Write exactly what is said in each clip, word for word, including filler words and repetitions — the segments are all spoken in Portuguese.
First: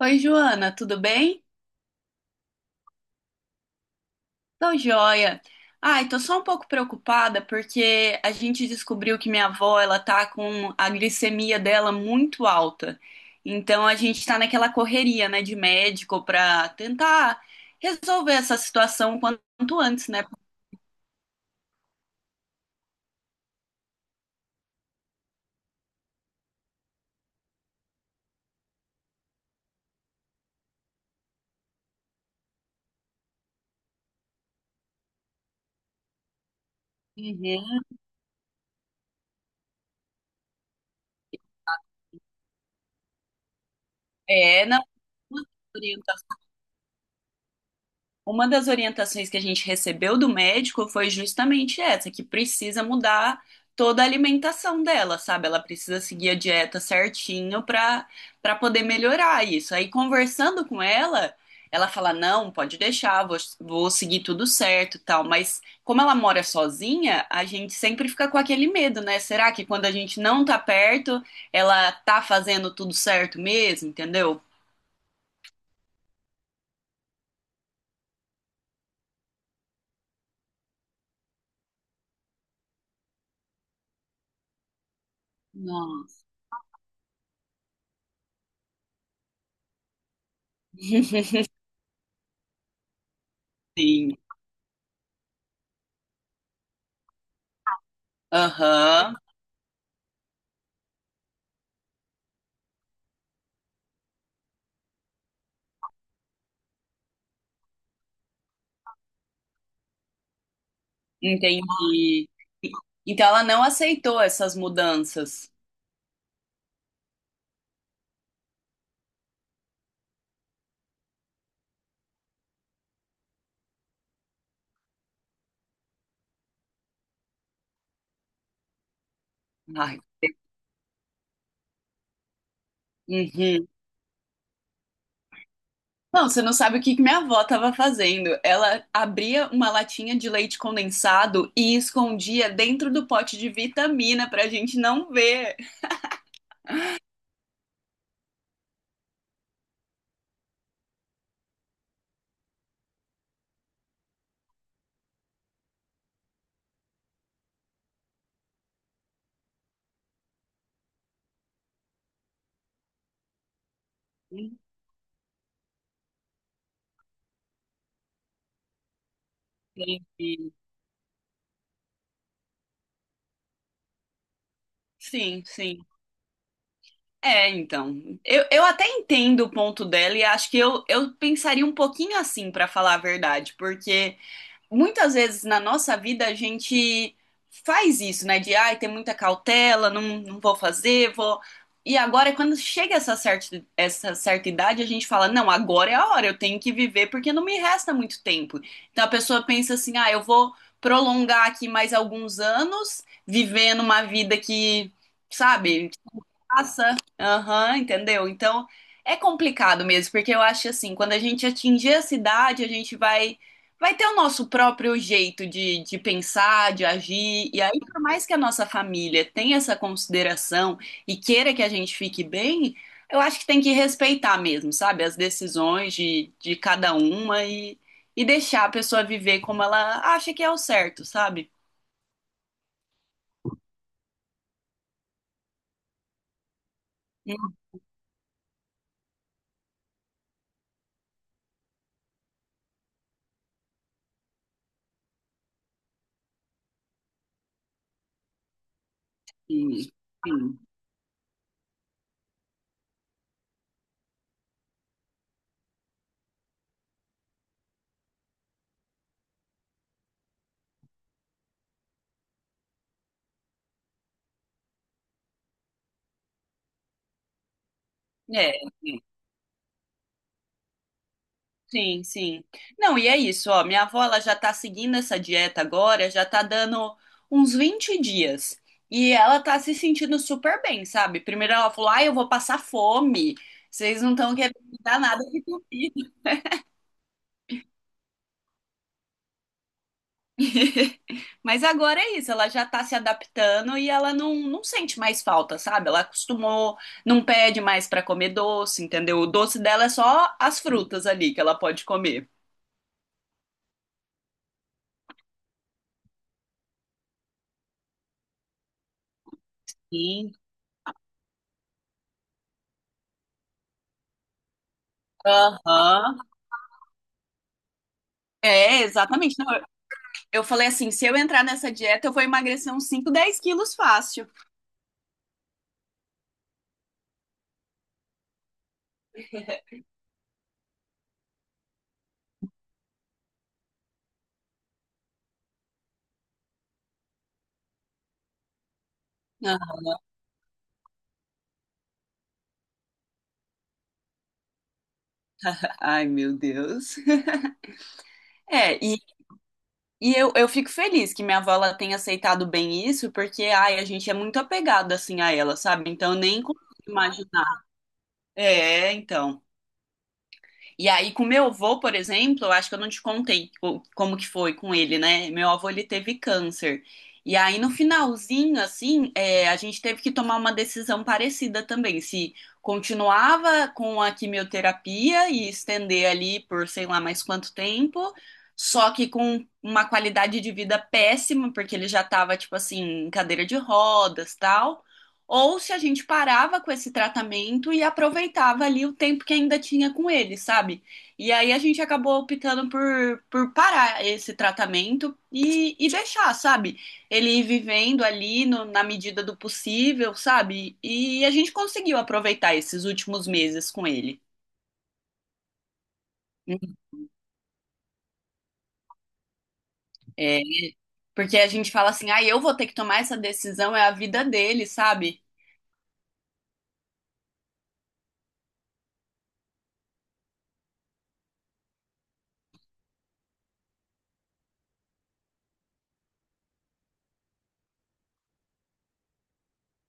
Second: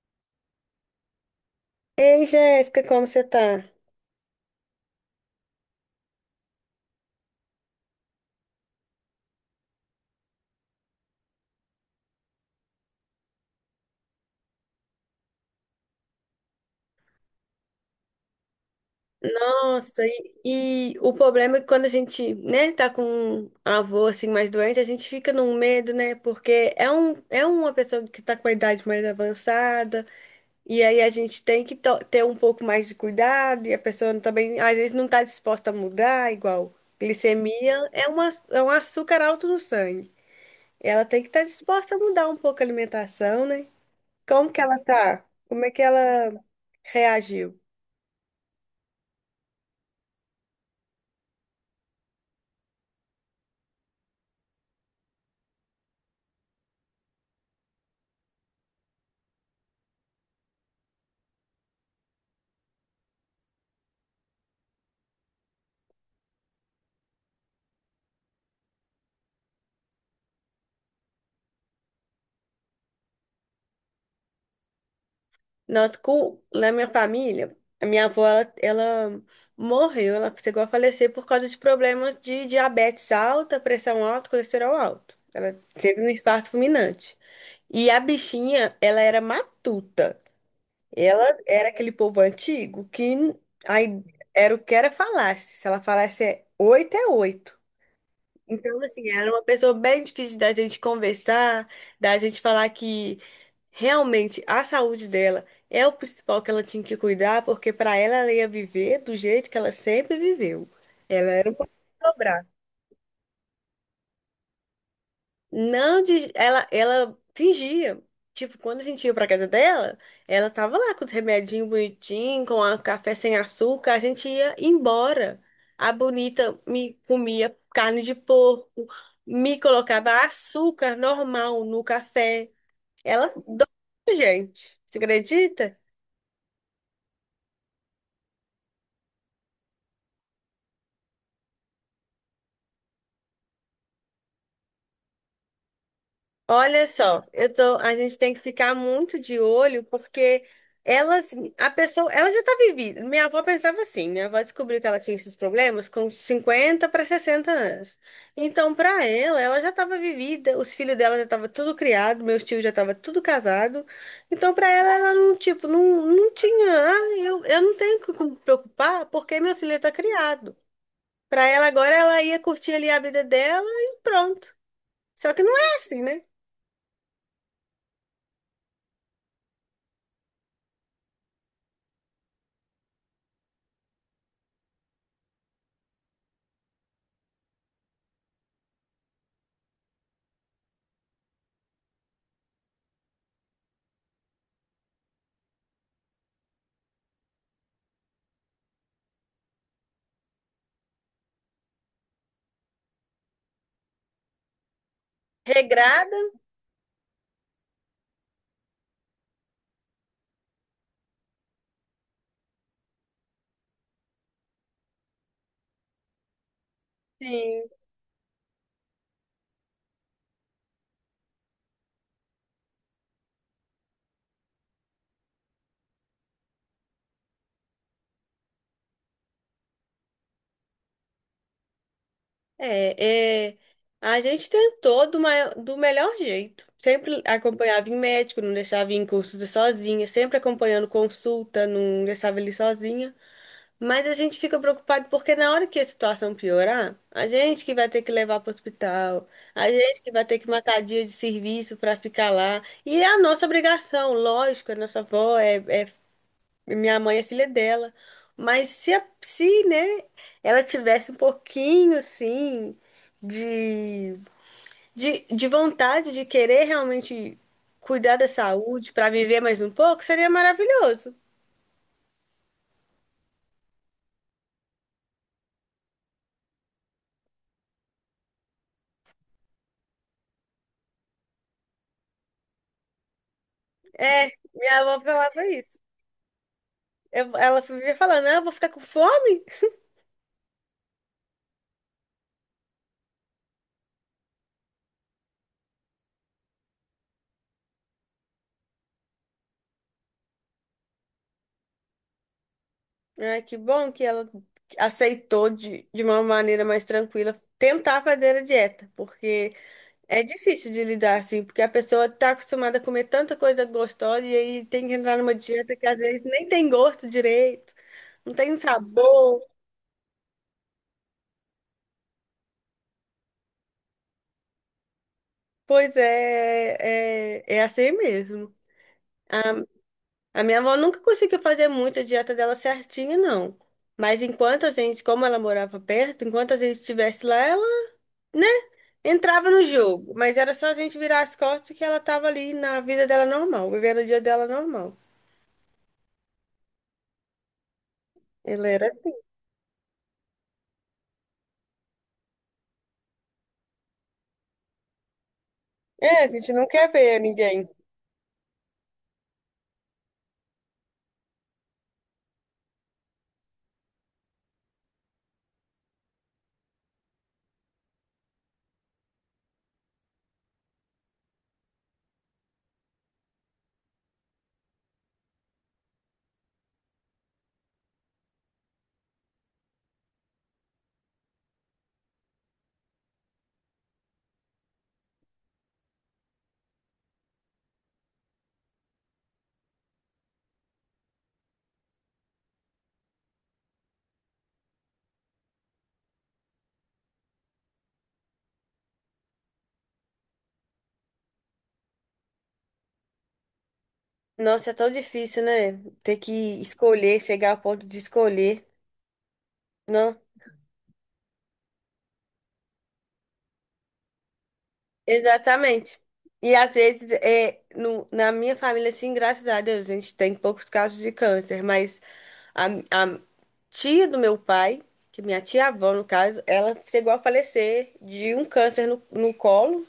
Oi, Joana, tudo bem? Ei, Jéssica, como você tá? Tô joia. Ai, tô só um pouco preocupada porque a gente descobriu que minha avó, ela tá com a glicemia dela muito alta. Então a gente tá naquela correria, né, de médico pra tentar resolver essa situação o quanto Nossa, antes, né? e, e o problema é que quando a gente, né, tá com um avô assim mais doente, a gente fica num medo, né? Porque é um, é uma pessoa que tá com a idade mais avançada, e aí a gente tem que to- ter um pouco mais de cuidado, e a pessoa também às vezes não tá disposta a mudar, igual Uhum. glicemia é uma, é um açúcar alto no sangue. Ela tem que estar disposta a mudar um pouco a alimentação, né? Como que É, ela não. tá? Como é que ela reagiu? Uma das orientações que a gente recebeu do médico foi justamente essa, que precisa mudar toda a alimentação dela, sabe? Ela precisa seguir a dieta certinho para para poder melhorar isso. Aí conversando com ela, ela fala: "Não, pode deixar, vou, vou seguir tudo certo, e tal". Mas como ela mora sozinha, a gente sempre fica com aquele medo, né? Será que quando a gente não tá perto, ela tá fazendo tudo certo mesmo, entendeu? Noto com, na minha família, a minha avó, ela, ela morreu, ela chegou a falecer por causa de problemas de diabetes alta, pressão alta, colesterol alto. Ela teve um Nossa. infarto fulminante. E a bichinha, ela era matuta. Ela era aquele povo antigo que aí Sim. era o que era falasse. Se ela falasse é oito, é oito. Então, assim, Aham. ela era uma pessoa bem difícil da gente conversar, da gente falar que realmente, a saúde dela é o principal que ela tinha que cuidar, porque para ela, ela ia viver do jeito que ela sempre viveu. Ela era um pouco Entendi. dobrar. Então ela não aceitou essas mudanças. Não, de- ela, ela fingia. Tipo, quando a gente ia pra casa dela, ela tava lá com os remedinhos bonitinhos, com a café sem açúcar, a gente ia embora. A bonita me comia carne de porco, me Ai, colocava açúcar normal no café. Ela dó, uhum. gente. Você acredita? Não, você não sabe o que que minha avó estava fazendo. Ela abria uma latinha de leite condensado e escondia dentro do pote de vitamina para a gente não ver. Olha só, eu tô, a gente tem que ficar muito de olho porque elas, a pessoa, ela já tá vivida. Minha avó pensava assim, minha avó descobriu que ela tinha esses problemas com cinquenta para sessenta anos. Então, para ela, ela já estava vivida, os filhos dela já estavam tudo criado, meus tios já estavam tudo casado. Então, para ela, ela não, tipo, não, não tinha, ah, eu, eu não tenho que me preocupar porque meu filho tá Entendi. criado. Para ela agora, ela ia curtir ali a vida dela e pronto. Só que Sim, não é sim. assim, né? É, então. Eu, eu até entendo o ponto dela e acho que eu, eu pensaria um pouquinho assim, para falar a verdade, porque muitas vezes na nossa vida a gente faz isso, né? De ai, tem muita cautela, não, não vou fazer, vou. E agora, quando chega essa certa, essa certa idade, a gente fala: não, agora é a hora, eu tenho que viver porque não me resta muito tempo. Então a pessoa pensa assim: ah, eu vou prolongar aqui mais alguns anos, vivendo uma vida que, sabe, Regrada. passa. Aham, entendeu? Então é complicado mesmo, porque eu acho assim, quando a gente atingir a cidade, a gente vai vai ter o nosso próprio jeito de, de pensar, de agir. E Sim, aí, por mais que a nossa família tenha essa consideração e queira que a gente fique bem, eu acho que tem que respeitar mesmo, sabe? As decisões de, de cada uma e, e deixar a pessoa viver como ela acha que é o certo, sabe? é, é, a gente tentou do, mai- do melhor jeito. Sempre Hum, acompanhava em médico, não deixava ir em consulta sozinha, sempre acompanhando consulta, não deixava ele sozinha. Mas a gente fica preocupado porque na hora que a situação piorar, a gente que vai ter que levar para o hospital, a gente que vai ter que sim. matar dia de serviço para ficar lá. E é a nossa obrigação, lógico, a nossa avó é, é minha mãe é filha dela. Mas se, a- se, né, ela tivesse um pouquinho, assim, de, de, de vontade de querer realmente cuidar da É. saúde para viver mais um pouco, seria maravilhoso. Sim, sim. Não, e é isso, ó. Minha avó, ela já tá seguindo essa dieta agora, já tá dando uns vinte dias. E ela tá se sentindo super bem, sabe? Primeiro ela falou, ai, eu vou passar fome. Vocês não É, estão querendo minha me avó dar nada de falava isso. comida. Eu- ela vivia falando, não, eu vou ficar com fome. Mas agora é isso, ela já tá se adaptando e ela não, não sente mais falta, sabe? Ela acostumou, não pede mais pra comer doce, entendeu? O doce dela é só as frutas ali que ela pode comer. Ai, que bom que ela aceitou de, de uma maneira mais tranquila tentar fazer a dieta, porque é Sim. difícil de lidar, assim, porque a pessoa tá acostumada a comer tanta coisa gostosa e aí tem que entrar numa dieta que às Aham. vezes nem tem gosto direito, não tem um É, exatamente. sabor. Não, eu falei assim, se eu entrar nessa dieta, eu vou emagrecer uns cinco, dez quilos fácil. Pois é, é, é assim mesmo. A minha avó nunca conseguiu fazer muito a dieta dela certinha, não. Mas enquanto a gente, como ela morava perto, enquanto a gente estivesse lá, ela, né, entrava Ah. no jogo. Mas era só a gente virar as costas que ela tava ali na vida dela normal, vivendo o dia dela normal. Ai, meu Deus. Ela É, era. e, e eu, eu fico feliz que minha avó ela tenha aceitado bem isso, porque, ai, a gente é muito apegado, assim, a ela, sabe? Então, eu É, a nem gente consigo não quer ver imaginar. ninguém. É, então. E aí, com meu avô, por exemplo, eu acho que eu não te contei co- como que foi com ele, né? Meu avô, ele teve câncer. E aí, no finalzinho, assim, é, a gente teve que tomar uma decisão parecida também. Se continuava com a quimioterapia e estender ali por sei lá mais quanto tempo, só que com uma qualidade de vida péssima, porque ele já tava, tipo assim, em cadeira de rodas, tal, ou se a gente parava com esse tratamento e aproveitava ali o tempo que ainda tinha com ele, sabe? E aí a gente acabou optando por, por parar esse tratamento e, e deixar, sabe? Ele ir vivendo ali no- na medida do possível, sabe? E a gente conseguiu aproveitar esses últimos meses com ele. Nossa, é tão difícil, né? Ter que escolher, chegar ao ponto de escolher. É, porque a gente fala assim, ah, eu vou ter que tomar essa decisão, é a vida dele, sabe? Exatamente. E às vezes, é, no, na minha família, assim, graças a Deus, a gente tem poucos casos de câncer, mas a, a tia do meu pai, que minha tia-avó, no caso, ela chegou a falecer de um câncer no, no colo.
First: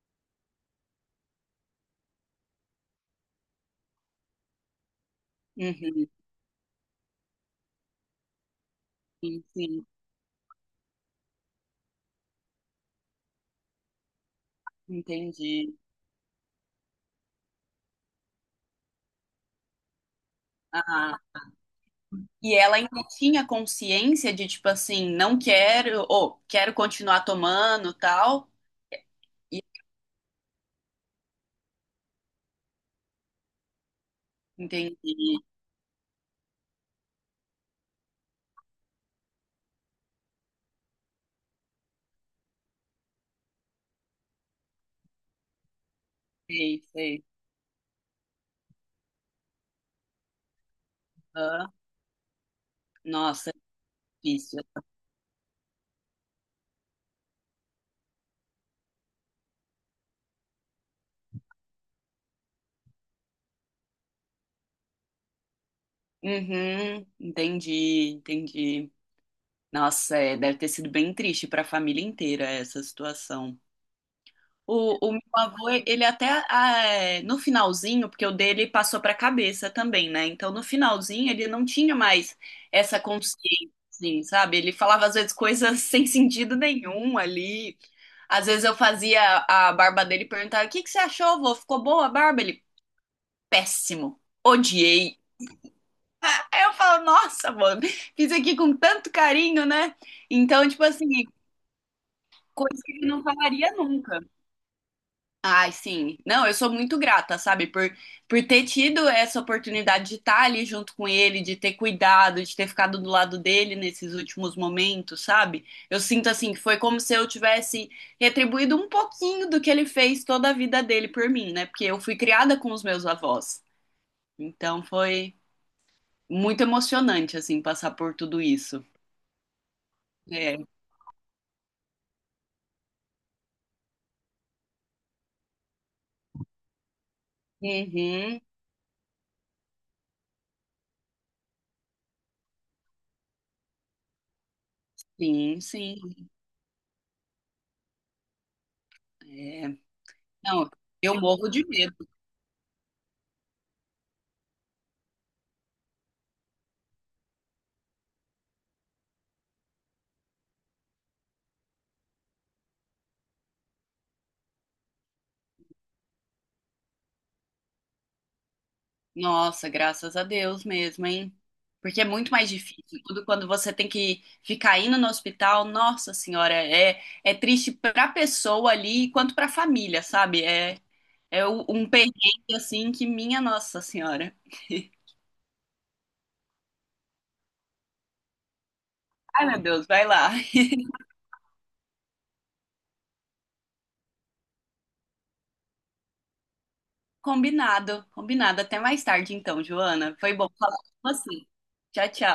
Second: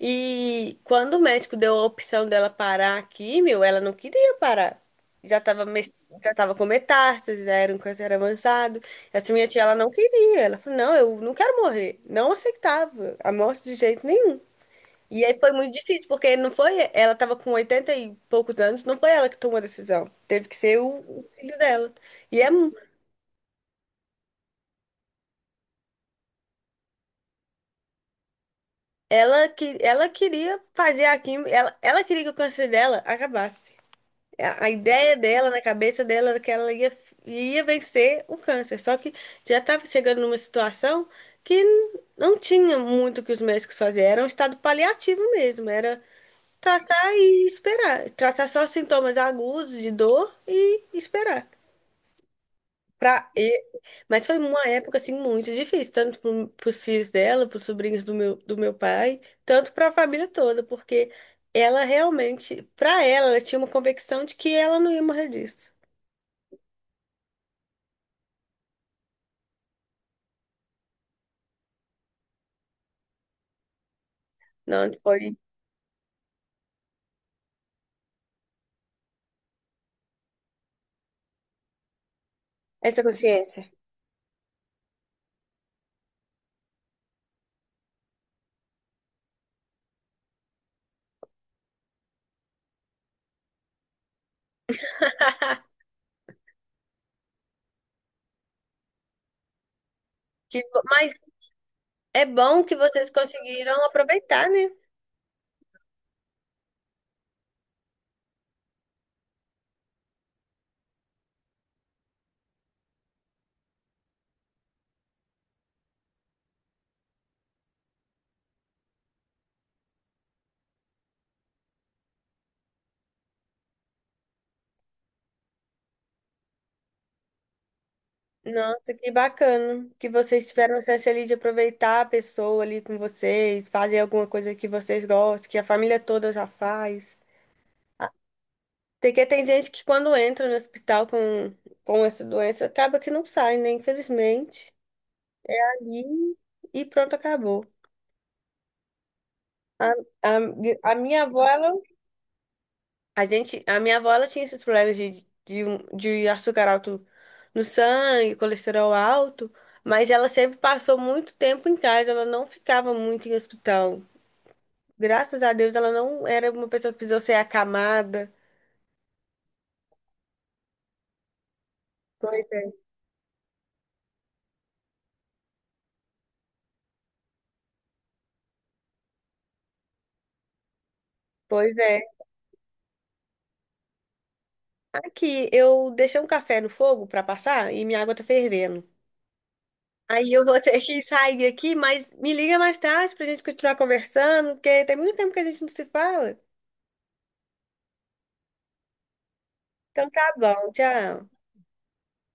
E quando o médico deu a opção dela parar a químio, ela não queria parar. Já estava, Uhum, já tava com metástase, já era um câncer avançado. Essa sim, minha tia, ela sim, não queria. Ela falou, não, eu não quero morrer. Não aceitava a morte de jeito nenhum. E aí foi muito entendi. difícil, porque não foi, ela tava com oitenta e poucos anos, não foi ela que tomou a decisão. Teve que ser o, Ah. o filho dela. E é, E mu- ela ainda tinha consciência de, tipo assim, não quero, ou quero continuar tomando, tal. ela E que ela queria fazer a quimio, ela, ela queria que o câncer dela acabasse. A, a ideia entendi, dela, na cabeça dela, era que ela ia, ia vencer o câncer. Só que já estava chegando numa situação que n- não tinha muito o que os médicos faziam. Era um estado paliativo mesmo, era sei, tratar sei. e esperar. Tratar só sintomas agudos de dor e esperar. Aham. Pra... Nossa, é e- Mas foi difícil. uma época assim muito difícil, tanto pro- pros filhos dela, pros sobrinhos do meu, do meu pai, tanto pra família toda, porque ela realmente, pra ela, ela tinha uma convicção de que ela não ia morrer disso. Uhum, entendi, entendi. Nossa, é, deve ter sido bem triste para a família inteira essa situação. Não O, o meu foi avô, ele até ah, é, no finalzinho, porque o dele passou para a cabeça também, né? Então no finalzinho ele não tinha mais essa essa consciência. consciência, assim, sabe? Ele falava às vezes coisas sem sentido nenhum ali. Às vezes eu fazia a barba dele e perguntava: O que que você achou, vô? Ficou boa a barba? Ele, péssimo, odiei. Aí eu falo: Nossa, mano, fiz aqui com tanto carinho, né? Que... Então, bo- tipo assim, Mas é bom que coisa que ele vocês não falaria conseguiram nunca. aproveitar, né? Ai, sim. Não, eu sou muito grata, sabe, por, por ter tido essa oportunidade de estar ali junto com ele, de ter cuidado, de ter ficado do lado dele nesses últimos momentos, sabe? Eu sinto assim que foi como se eu tivesse retribuído um pouquinho do que ele fez toda a vida dele por mim, né? Porque eu fui criada com os meus avós. Então foi muito emocionante, assim, passar por tudo isso. Nossa, que bacana que vocês É. tiveram a chance ali de aproveitar a pessoa ali com vocês, fazer alguma coisa que vocês gostem, que a família toda já faz. Uhum. Porque tem gente que quando entra no hospital com, com essa doença, acaba que não sai, né? Infelizmente. Sim, sim. Ali e pronto, acabou. É. A, a, Não, a eu minha avó, morro de ela, medo. a gente, a minha avó, ela tinha esses problemas de, de, um- de açúcar alto no sangue, colesterol alto, mas ela sempre passou muito tempo em casa, ela não ficava muito em hospital. Graças a Deus, ela não era uma pessoa que precisou ser acamada. Nossa, graças a Deus mesmo, hein? Porque é muito Pois mais é. difícil. Tudo quando você tem que ficar indo no hospital, nossa senhora, é, é triste pra pessoa ali quanto pra família, sabe? É, é u- Pois um é. perrengue assim que minha nossa senhora. Aqui, eu deixei um café no fogo pra passar e minha água tá fervendo. Ai, meu Deus, vai lá. Aí eu vou ter que sair aqui, mas me liga mais tarde pra gente continuar conversando, porque tem muito tempo que a gente não se fala. Combinado, combinado. Até mais tarde então, Então Joana. tá Foi bom bom, falar com tchau. você. Tchau, tchau.